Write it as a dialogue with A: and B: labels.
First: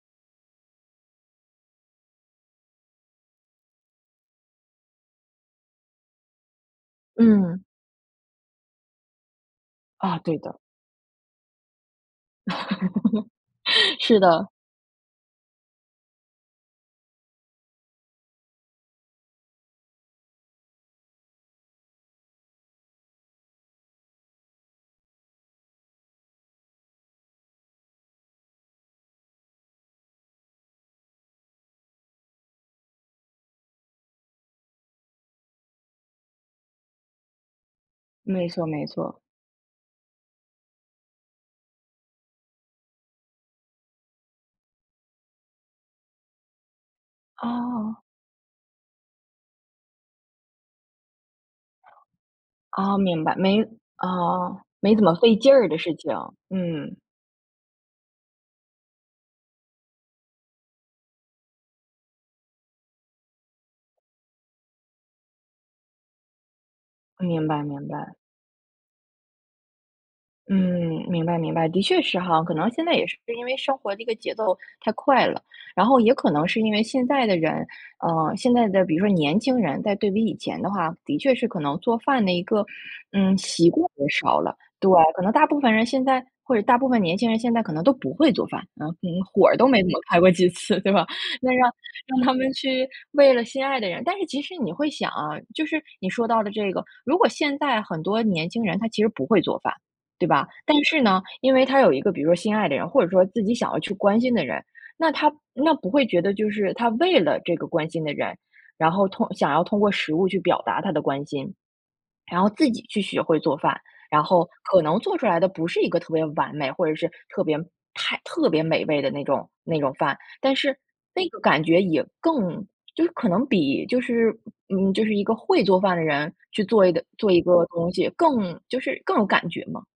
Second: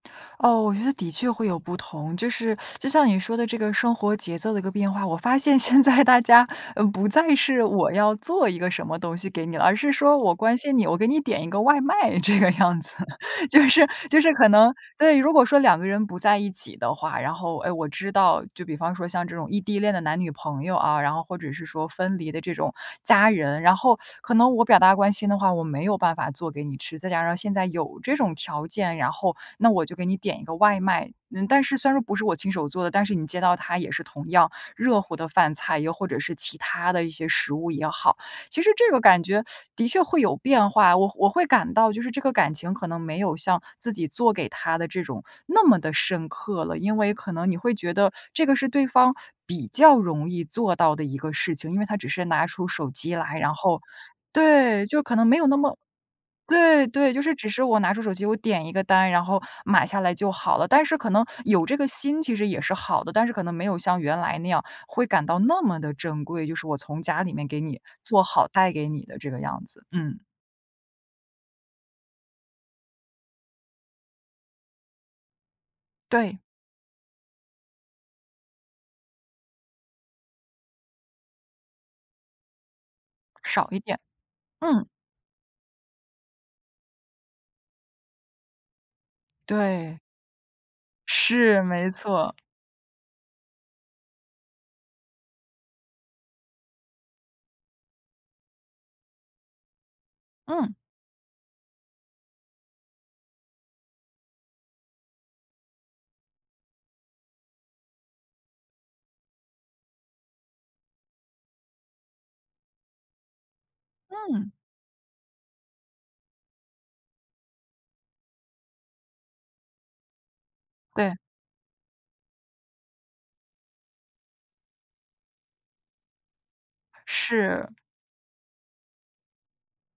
A: 哦，我觉得的确会有不同。就是，就像你说的这个生活节奏的一个变化，我发现现在大家，嗯，不再是
B: 嗯。
A: 我要做一个什么东西给你了，而是说
B: 啊，
A: 我
B: 对的。
A: 关心你，我给你点一个外卖这个样子。就是就
B: 是
A: 是可
B: 的。
A: 能对，如果说两个人不在一起的话，然后，哎我知道就比方说像这种异地恋的男女朋友啊，然后或者是说分离的这种家人。然后可能我表达关心的话，我没有办法做给你吃。再加上现在有这种条件，然后那我就给你点一个外卖。嗯，但是虽然说不是我亲手做的，但是你接到它也是同样热乎的饭菜，又或者是其他的一些食物也好。
B: 没
A: 其
B: 错
A: 实
B: 没
A: 这个
B: 错。
A: 感觉的确会有变化，我会我会感到就是这个感情可能没有像自己做给他的这种那么得深刻了，因为可能你会觉
B: 哦。
A: 得这个是对方比较容易做到的一个事情。因为他只是拿出手
B: 哦，
A: 机
B: 明白，
A: 来，然
B: 没
A: 后
B: 啊，
A: 对，
B: 没
A: 就
B: 怎么
A: 可能
B: 费
A: 没有
B: 劲
A: 那
B: 儿
A: 么
B: 的事情，
A: 对
B: 嗯。
A: 对，就是只是我拿出手机，我点一个单，然后买下来就好了。但是可能有这个心，其实也是好的，但是可能没有像原来那样，会感到那么得珍贵，就是我从家里面
B: 明
A: 给
B: 白
A: 你
B: 明白。
A: 做好带给你的这个样子。嗯。
B: 嗯，明白明白，的确是哈。可能现在也是因为生活的一个节奏太快了，然后也可
A: 对。
B: 能是因为现在的人，啊，现在的比如说年轻人，在对比以前的话，的确是可能做饭的一个，嗯，
A: 少
B: 习
A: 一
B: 惯
A: 点，
B: 也少了。
A: 嗯。
B: 对，可能大部分人现在或者大部分年轻人现在可能都不会做饭。啊，嗯，火儿都没怎
A: 对。
B: 么开过几次对吧？那
A: 是，
B: 让
A: 没
B: 让
A: 错。
B: 他们去为了心爱的人但是其实你会想啊，就是你说到的这个。如果现在很多年轻人他其实不会做饭，对吧？
A: 嗯。
B: 但是呢，因为他有一个比如说心爱的人，或者说自己想要去关心的人。那他那不会觉得就是他为了这个关心的人，然后通想要通过食物去表达他的关心。然后自己去学会做饭，然后
A: 嗯。
B: 可能做出来的不是一个特别完美或者是特别太特别美味的那种那种饭，但是
A: 对。
B: 那个感觉也更就是可能比就是嗯嗯，就是一个会做饭的人，去做一个做一个
A: 是。
B: 东西，更就是更有感觉嘛。